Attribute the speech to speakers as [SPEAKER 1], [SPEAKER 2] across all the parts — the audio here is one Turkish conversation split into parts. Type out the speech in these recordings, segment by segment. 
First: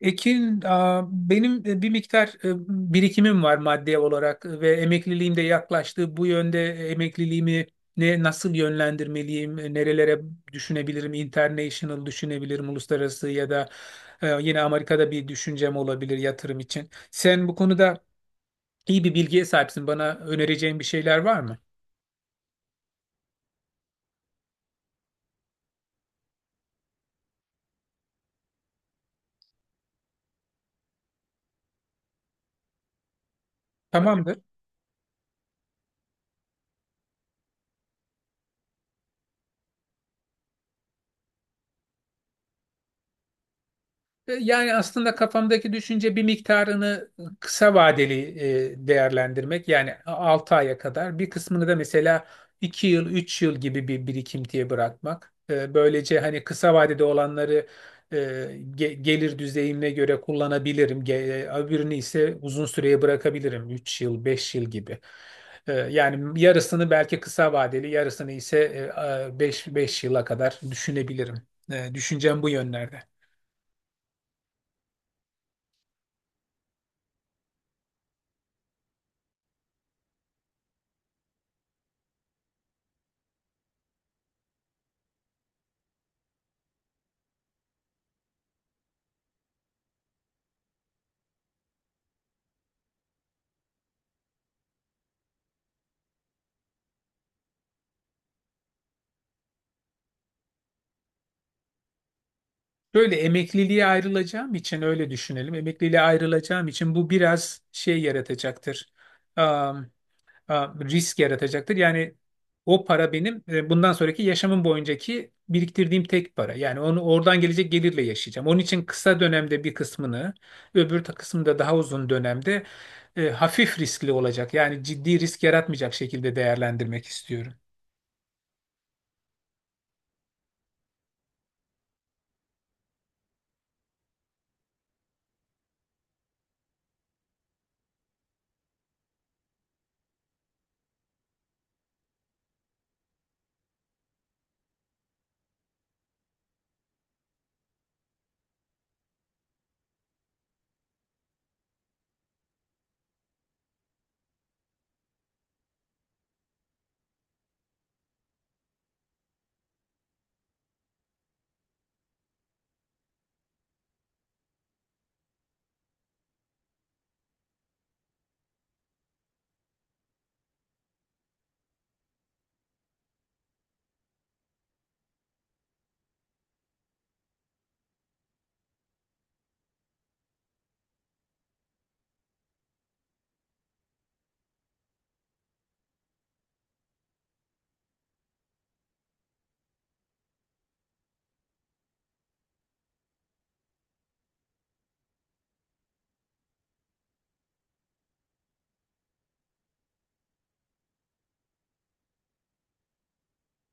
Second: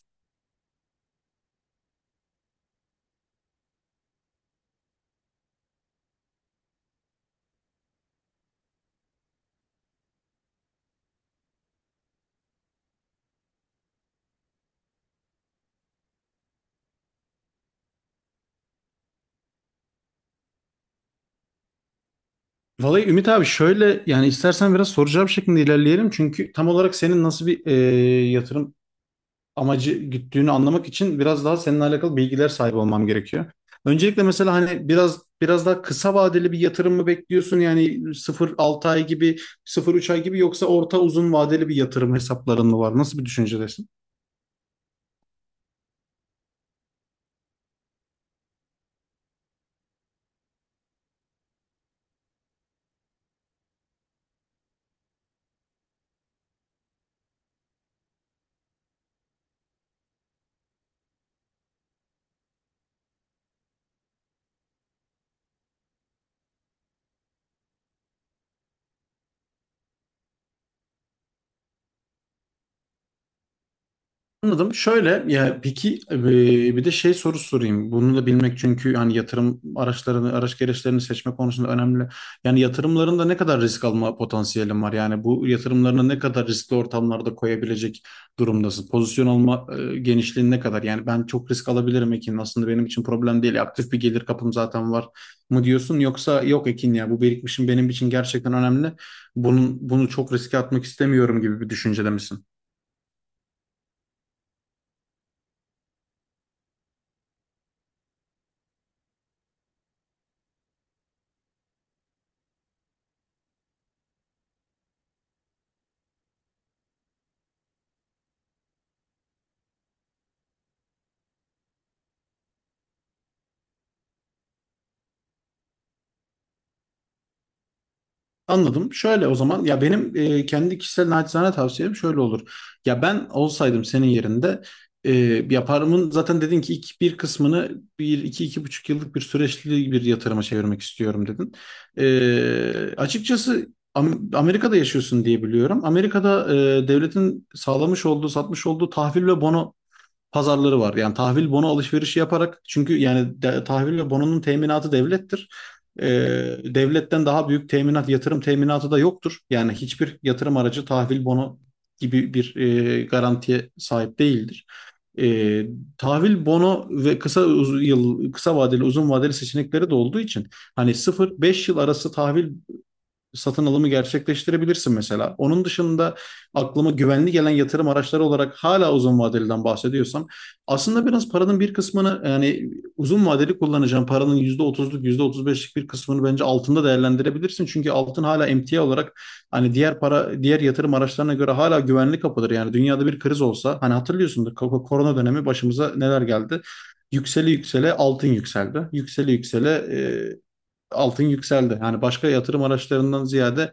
[SPEAKER 1] Ekin, benim bir miktar birikimim var maddi olarak ve emekliliğim de yaklaştı. Bu yönde emekliliğimi nasıl yönlendirmeliyim, nerelere düşünebilirim, international düşünebilirim, uluslararası ya da yine Amerika'da bir düşüncem olabilir yatırım için. Sen bu konuda iyi bir bilgiye sahipsin. Bana önereceğin bir şeyler var mı?
[SPEAKER 2] Vallahi Ümit abi şöyle yani istersen biraz soracağım cevap şeklinde ilerleyelim. Çünkü tam olarak senin nasıl bir yatırım amacı güttüğünü anlamak için biraz daha seninle alakalı bilgiler sahibi olmam gerekiyor. Öncelikle
[SPEAKER 1] Tamamdır.
[SPEAKER 2] mesela hani biraz daha kısa vadeli bir yatırım mı bekliyorsun? Yani sıfır 6 ay gibi, sıfır üç ay gibi yoksa orta uzun vadeli bir yatırım hesapların mı var? Nasıl bir düşüncedesin?
[SPEAKER 1] Yani aslında kafamdaki düşünce bir miktarını kısa vadeli değerlendirmek. Yani 6 aya kadar bir kısmını da mesela 2 yıl, 3 yıl gibi bir birikintiye bırakmak. Böylece hani kısa vadede olanları e, gelir düzeyime göre kullanabilirim. Öbürünü ise uzun süreye bırakabilirim. 3 yıl, 5 yıl gibi. Yani yarısını belki kısa vadeli, yarısını ise 5 yıla kadar düşünebilirim. Düşüncem bu yönlerde.
[SPEAKER 2] Anladım. Şöyle ya peki bir de şey soru sorayım. Bunu da bilmek çünkü yani yatırım araçlarını, araç gereçlerini seçme konusunda önemli. Yani yatırımlarında ne kadar risk alma potansiyelin var? Yani bu yatırımlarını ne kadar riskli ortamlarda koyabilecek durumdasın? Pozisyon alma genişliğin ne kadar? Yani ben çok risk alabilirim Ekin. Aslında benim için problem değil. Aktif bir gelir kapım zaten var mı diyorsun? Yoksa yok Ekin ya bu birikmişim benim için gerçekten önemli. Bunu çok riske atmak istemiyorum gibi bir düşüncede misin?
[SPEAKER 1] Böyle emekliliğe ayrılacağım için öyle düşünelim. Emekliliğe ayrılacağım için bu biraz şey yaratacaktır. Am, risk yaratacaktır. Yani o para benim bundan sonraki yaşamım boyuncaki biriktirdiğim tek para. Yani onu oradan gelecek gelirle yaşayacağım. Onun için kısa dönemde bir kısmını, kısmında daha uzun dönemde hafif riskli olacak. Yani ciddi risk yaratmayacak şekilde değerlendirmek istiyorum.
[SPEAKER 2] Anladım. Şöyle o zaman ya benim kendi kişisel naçizane tavsiyem şöyle olur. Ya ben olsaydım senin yerinde e, yaparımın zaten dedin ki ilk bir kısmını bir iki 2,5 yıllık bir süreçli bir yatırıma çevirmek istiyorum dedin. Açıkçası Amerika'da yaşıyorsun diye biliyorum. Amerika'da devletin sağlamış olduğu satmış olduğu tahvil ve bono pazarları var. Yani tahvil bono alışverişi yaparak çünkü yani tahvil ve bononun teminatı devlettir. Ee, devletten daha büyük teminat, yatırım teminatı da yoktur. Yani hiçbir yatırım aracı tahvil bono gibi bir garantiye sahip değildir. Ee, tahvil bono ve kısa yıl kısa vadeli uzun vadeli seçenekleri de olduğu için hani 0-5 yıl arası tahvil satın alımı gerçekleştirebilirsin mesela. Onun dışında aklıma güvenli gelen yatırım araçları olarak hala uzun vadeliden bahsediyorsam aslında biraz paranın bir kısmını yani uzun vadeli kullanacağım paranın yüzde otuzluk yüzde otuz beşlik bir kısmını bence altında değerlendirebilirsin. Çünkü altın hala emtia olarak hani diğer para diğer yatırım araçlarına göre hala güvenli kapıdır. Yani dünyada bir kriz olsa hani hatırlıyorsundur korona dönemi başımıza neler geldi. Yükseli yüksele altın yükseldi. Yükseli yüksele altın yükseldi. Yani başka yatırım araçlarından ziyade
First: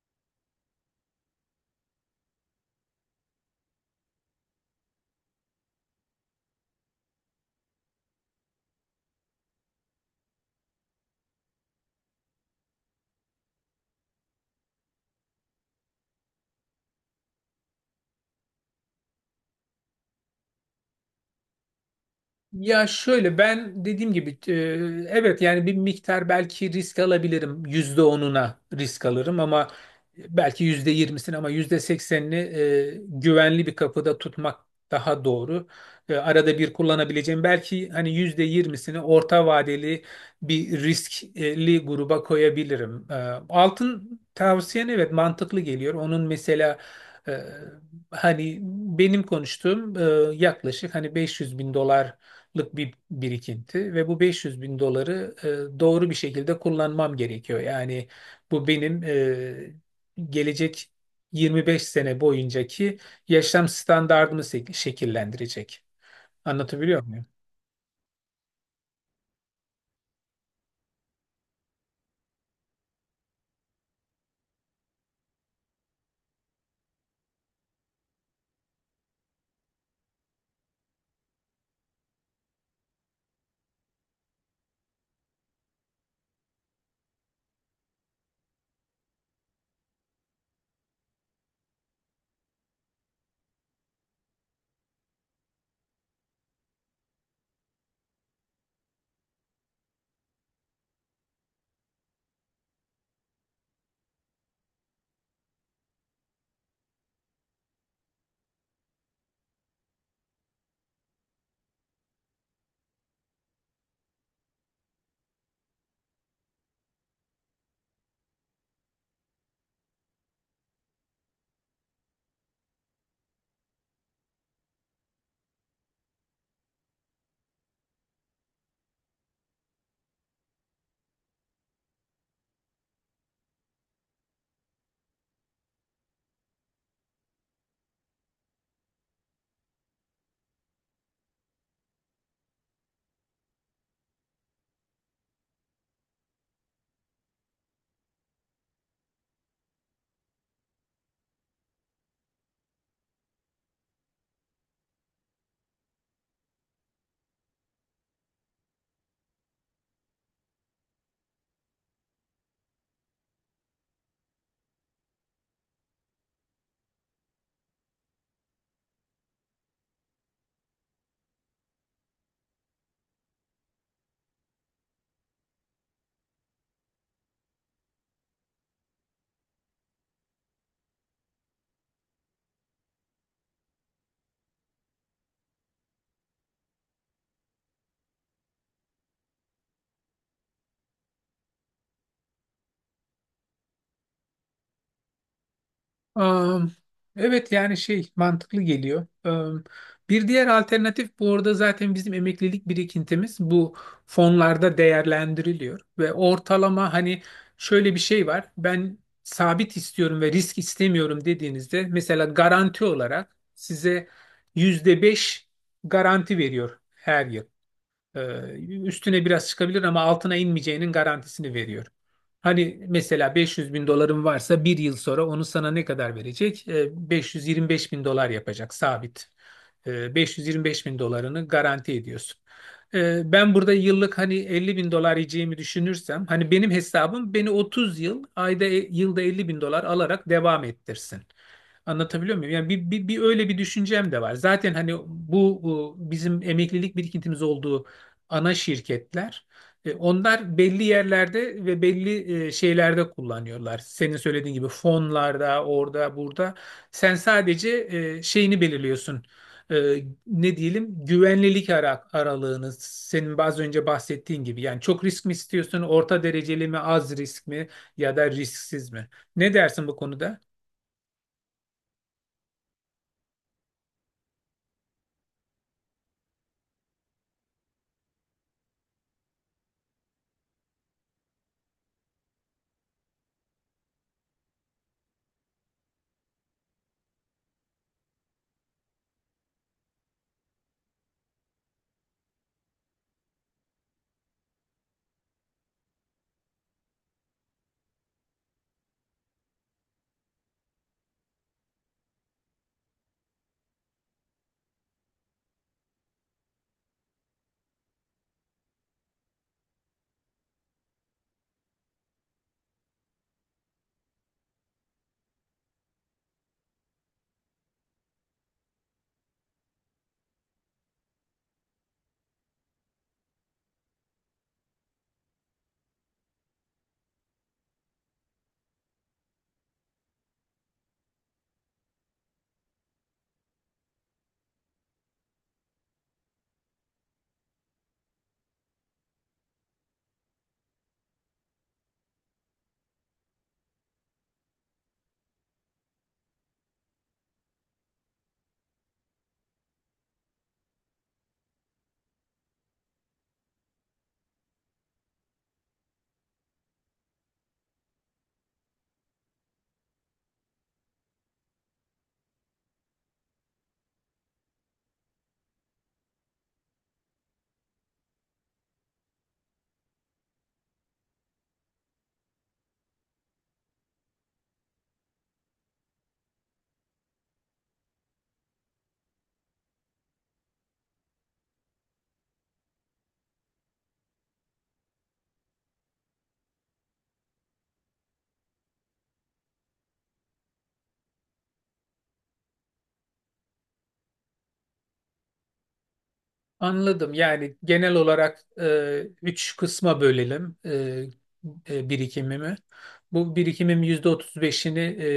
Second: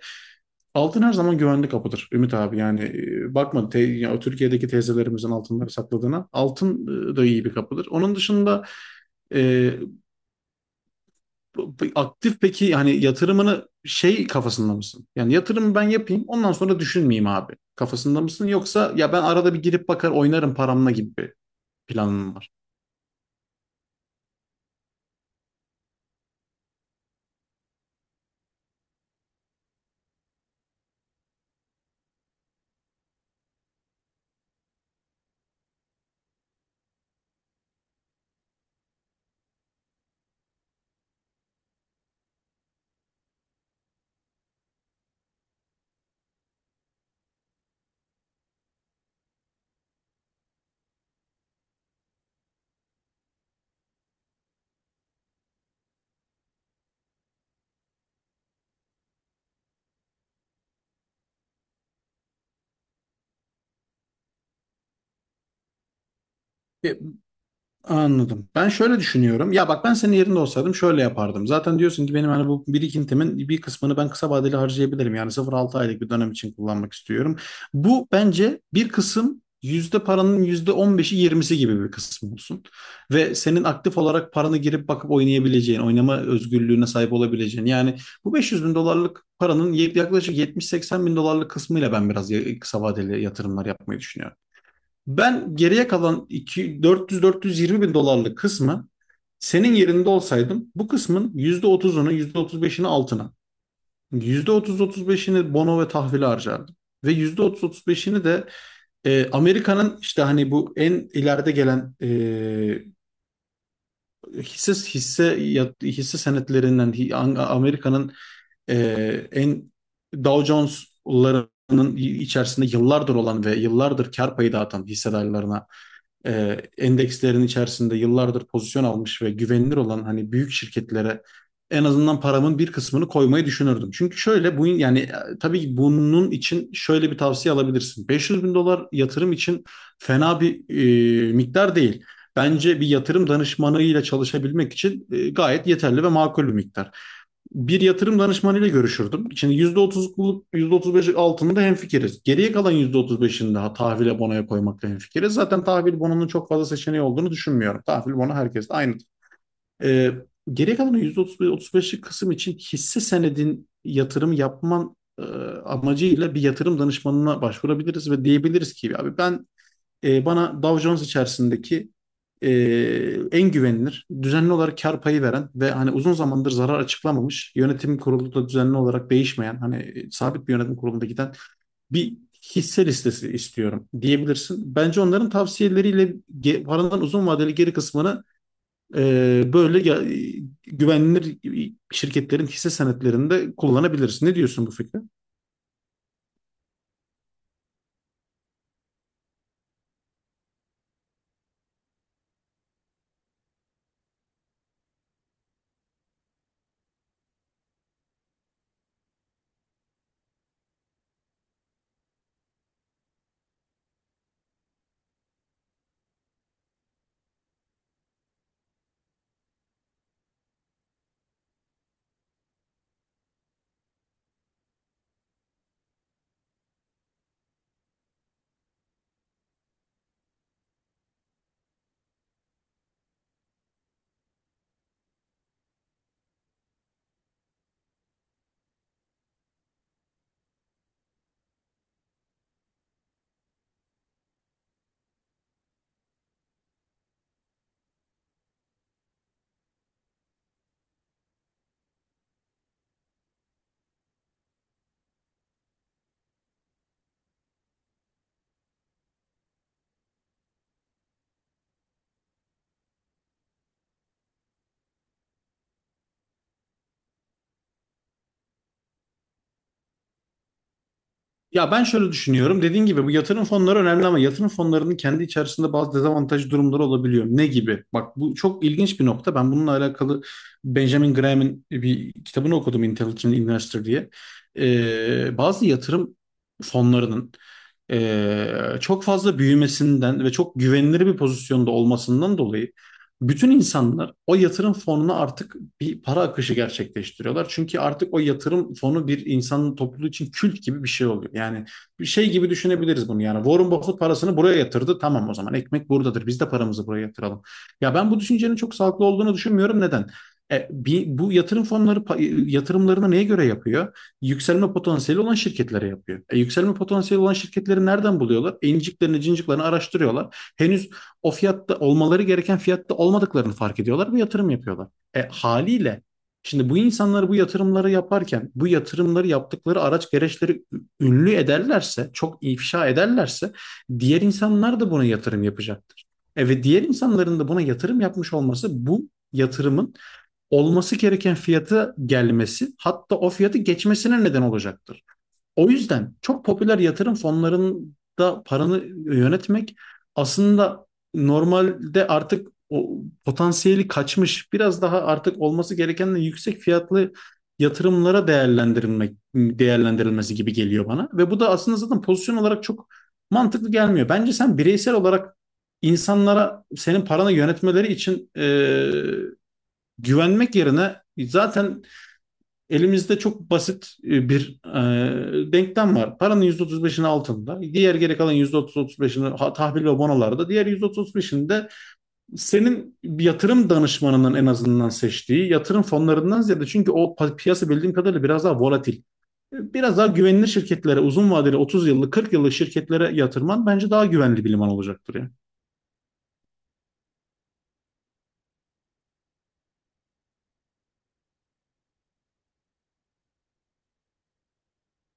[SPEAKER 2] altın her zaman güvenli kapıdır Ümit abi. Yani bakma ya Türkiye'deki teyzelerimizin altınları sakladığına altın da iyi bir kapıdır. Onun dışında e, aktif peki hani yatırımını şey kafasında mısın? Yani yatırımı ben yapayım ondan sonra düşünmeyeyim abi. Kafasında mısın? Yoksa ya ben arada bir girip bakar oynarım paramla gibi bir planın mı var?
[SPEAKER 1] Ya şöyle ben dediğim gibi evet yani bir miktar belki risk alabilirim. %10'una risk alırım ama belki %20'sini, ama %80'ini güvenli bir kapıda tutmak daha doğru. Arada bir kullanabileceğim belki hani %20'sini orta vadeli bir riskli gruba koyabilirim. Altın tavsiyen evet mantıklı geliyor. Onun mesela e, hani benim konuştuğum yaklaşık hani 500 bin dolar bir birikinti ve bu 500 bin doları doğru bir şekilde kullanmam gerekiyor. Yani bu benim gelecek 25 sene boyuncaki yaşam standardımı şekillendirecek. Anlatabiliyor muyum?
[SPEAKER 2] Anladım. Ben şöyle düşünüyorum. Ya bak ben senin yerinde olsaydım şöyle yapardım. Zaten diyorsun ki benim hani bu birikintimin bir kısmını ben kısa vadeli harcayabilirim. Yani 0-6 aylık bir dönem için kullanmak istiyorum. Bu bence bir kısım yüzde paranın yüzde on beşi yirmisi gibi bir kısım olsun. Ve senin aktif olarak paranı girip bakıp oynayabileceğin, oynama özgürlüğüne sahip olabileceğin. Yani bu 500 bin dolarlık paranın yaklaşık 70-80 bin dolarlık kısmıyla ben biraz kısa vadeli yatırımlar yapmayı düşünüyorum. Ben geriye kalan 400-420 bin dolarlık kısmı senin yerinde olsaydım bu kısmın %30'unu yüzde otuz beşini altına, %30-35'ini bono ve tahvile harcardım. Ve %30-35'ini de Amerika'nın işte hani bu en ileride gelen hisse senetlerinden Amerika'nın e, en Dow Jones'larının içerisinde yıllardır olan ve yıllardır kar payı dağıtan hissedarlarına endekslerin içerisinde yıllardır pozisyon almış ve güvenilir olan hani büyük şirketlere en azından paramın bir kısmını koymayı düşünürdüm. Çünkü şöyle bu yani tabii bunun için şöyle bir tavsiye alabilirsin. 500 bin dolar yatırım için fena bir miktar değil. Bence bir yatırım danışmanıyla çalışabilmek için gayet yeterli ve makul bir miktar bir yatırım danışmanıyla görüşürdüm. Şimdi %30'luk, %35'lik altında hemfikiriz. Geriye kalan %35'ini daha tahvile bonoya koymakla hemfikiriz. Zaten tahvil bonunun çok fazla seçeneği olduğunu düşünmüyorum. Tahvil bonu herkeste aynı. Ee, geriye kalan %35'lik kısım için hisse senedin yatırım yapman amacıyla bir yatırım danışmanına başvurabiliriz ve diyebiliriz ki abi ben bana Dow Jones içerisindeki e, en güvenilir, düzenli olarak kar payı veren ve hani uzun zamandır zarar açıklamamış, yönetim kurulu da düzenli olarak değişmeyen, hani sabit bir yönetim kurulunda giden bir hisse listesi istiyorum diyebilirsin. Bence onların tavsiyeleriyle paranın uzun vadeli geri kısmını böyle güvenilir şirketlerin hisse senetlerinde kullanabilirsin. Ne diyorsun bu fikre?
[SPEAKER 1] Am, Evet yani şey mantıklı geliyor. Bir diğer alternatif, bu arada zaten bizim emeklilik birikintimiz bu fonlarda değerlendiriliyor ve ortalama hani şöyle bir şey var. Ben sabit istiyorum ve risk istemiyorum dediğinizde mesela garanti olarak size %5 garanti veriyor her yıl. Ee, Üstüne biraz çıkabilir ama altına inmeyeceğinin garantisini veriyor. Hani mesela 500 bin doların varsa bir yıl sonra onu sana ne kadar verecek? 525 bin dolar yapacak sabit. 525 bin dolarını garanti ediyorsun. Ben burada yıllık hani 50 bin dolar yiyeceğimi düşünürsem hani benim hesabım beni 30 yıl ayda yılda 50 bin dolar alarak devam ettirsin. Anlatabiliyor muyum? Yani bir öyle bir düşüncem de var. Zaten hani bu bizim emeklilik birikintimiz olduğu ana şirketler. Onlar belli yerlerde ve belli şeylerde kullanıyorlar. Senin söylediğin gibi fonlarda, orada, burada. Sen sadece şeyini belirliyorsun. E, Ne diyelim, güvenlilik aralığını senin az önce bahsettiğin gibi, yani çok risk mi istiyorsun, orta dereceli mi, az risk mi ya da risksiz mi, ne dersin bu konuda?
[SPEAKER 2] Ya ben şöyle düşünüyorum. Dediğin gibi bu yatırım fonları önemli ama yatırım fonlarının kendi içerisinde bazı dezavantaj durumları olabiliyor. Ne gibi? Bak bu çok ilginç bir nokta. Ben bununla alakalı Benjamin Graham'in bir kitabını okudum Intelligent Investor diye. Bazı yatırım fonlarının çok fazla büyümesinden ve çok güvenilir bir pozisyonda olmasından dolayı bütün insanlar o yatırım fonuna artık bir para akışı gerçekleştiriyorlar. Çünkü artık o yatırım fonu bir insanın topluluğu için kült gibi bir şey oluyor. Yani bir şey gibi düşünebiliriz bunu yani. Warren Buffett parasını buraya yatırdı. Tamam o zaman ekmek buradadır. Biz de paramızı buraya yatıralım. Ya ben bu düşüncenin çok sağlıklı olduğunu düşünmüyorum. Neden? Bir, bu yatırım fonları yatırımlarını neye göre yapıyor? Yükselme potansiyeli olan şirketlere yapıyor. Yükselme potansiyeli olan şirketleri nereden buluyorlar? İnciklerini, cinciklerini araştırıyorlar henüz o fiyatta olmaları gereken fiyatta olmadıklarını fark ediyorlar ve yatırım yapıyorlar. Haliyle şimdi bu insanlar bu yatırımları yaparken bu yatırımları yaptıkları araç gereçleri ünlü ederlerse, çok ifşa ederlerse diğer insanlar da buna yatırım yapacaktır. Ve diğer insanların da buna yatırım yapmış olması bu yatırımın olması gereken fiyata gelmesi hatta o fiyatı geçmesine neden olacaktır. O yüzden çok popüler yatırım fonlarında paranı yönetmek aslında normalde artık o potansiyeli kaçmış, biraz daha artık olması gerekenden yüksek fiyatlı yatırımlara değerlendirilmesi gibi geliyor bana ve bu da aslında zaten pozisyon olarak çok mantıklı gelmiyor. Bence sen bireysel olarak insanlara senin paranı yönetmeleri için güvenmek yerine zaten elimizde çok basit bir denklem var. Paranın %35'ini altında, diğer geri kalan %30-35'ini tahvil ve bonolarda, diğer %30-35'ini de senin yatırım danışmanının en azından seçtiği yatırım fonlarından ziyade çünkü o piyasa bildiğim kadarıyla biraz daha volatil. Biraz daha güvenilir şirketlere, uzun vadeli 30 yıllık, 40 yıllık şirketlere yatırman bence daha güvenli bir liman olacaktır ya.
[SPEAKER 1] Anladım. Yani genel olarak üç kısma bölelim birikimimi. Bu birikimim %35'ini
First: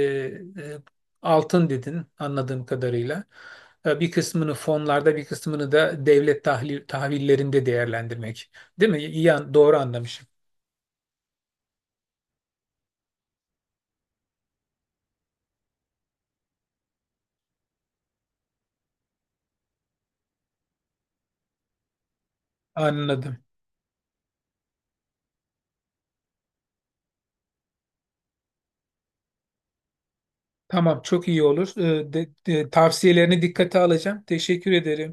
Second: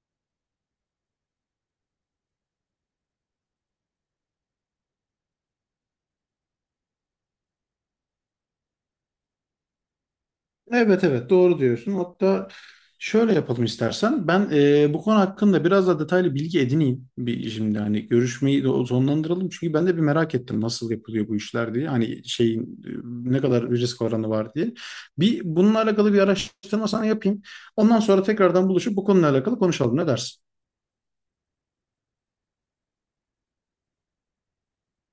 [SPEAKER 1] e, altın dedin anladığım kadarıyla. Bir kısmını fonlarda, bir kısmını da devlet tahvillerinde değerlendirmek. Değil mi? İyi, doğru anlamışım.
[SPEAKER 2] Evet evet doğru diyorsun. Hatta şöyle yapalım istersen. Ben bu konu hakkında biraz daha detaylı bilgi edineyim. Bir, şimdi hani görüşmeyi de sonlandıralım. Çünkü ben de bir merak ettim nasıl yapılıyor bu işler diye. Hani şeyin
[SPEAKER 1] Anladım.
[SPEAKER 2] ne kadar risk oranı var diye. Bir bununla alakalı bir araştırma sana yapayım. Ondan sonra tekrardan buluşup bu konuyla alakalı konuşalım. Ne dersin?
[SPEAKER 1] Tamam, çok iyi olur. Tavsiyelerini dikkate alacağım. Teşekkür ederim.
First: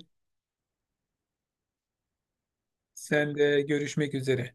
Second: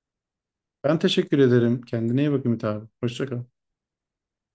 [SPEAKER 2] Ben teşekkür ederim. Kendine iyi bak Ümit abi. Hoşça
[SPEAKER 1] Sen
[SPEAKER 2] kal.
[SPEAKER 1] de, görüşmek üzere.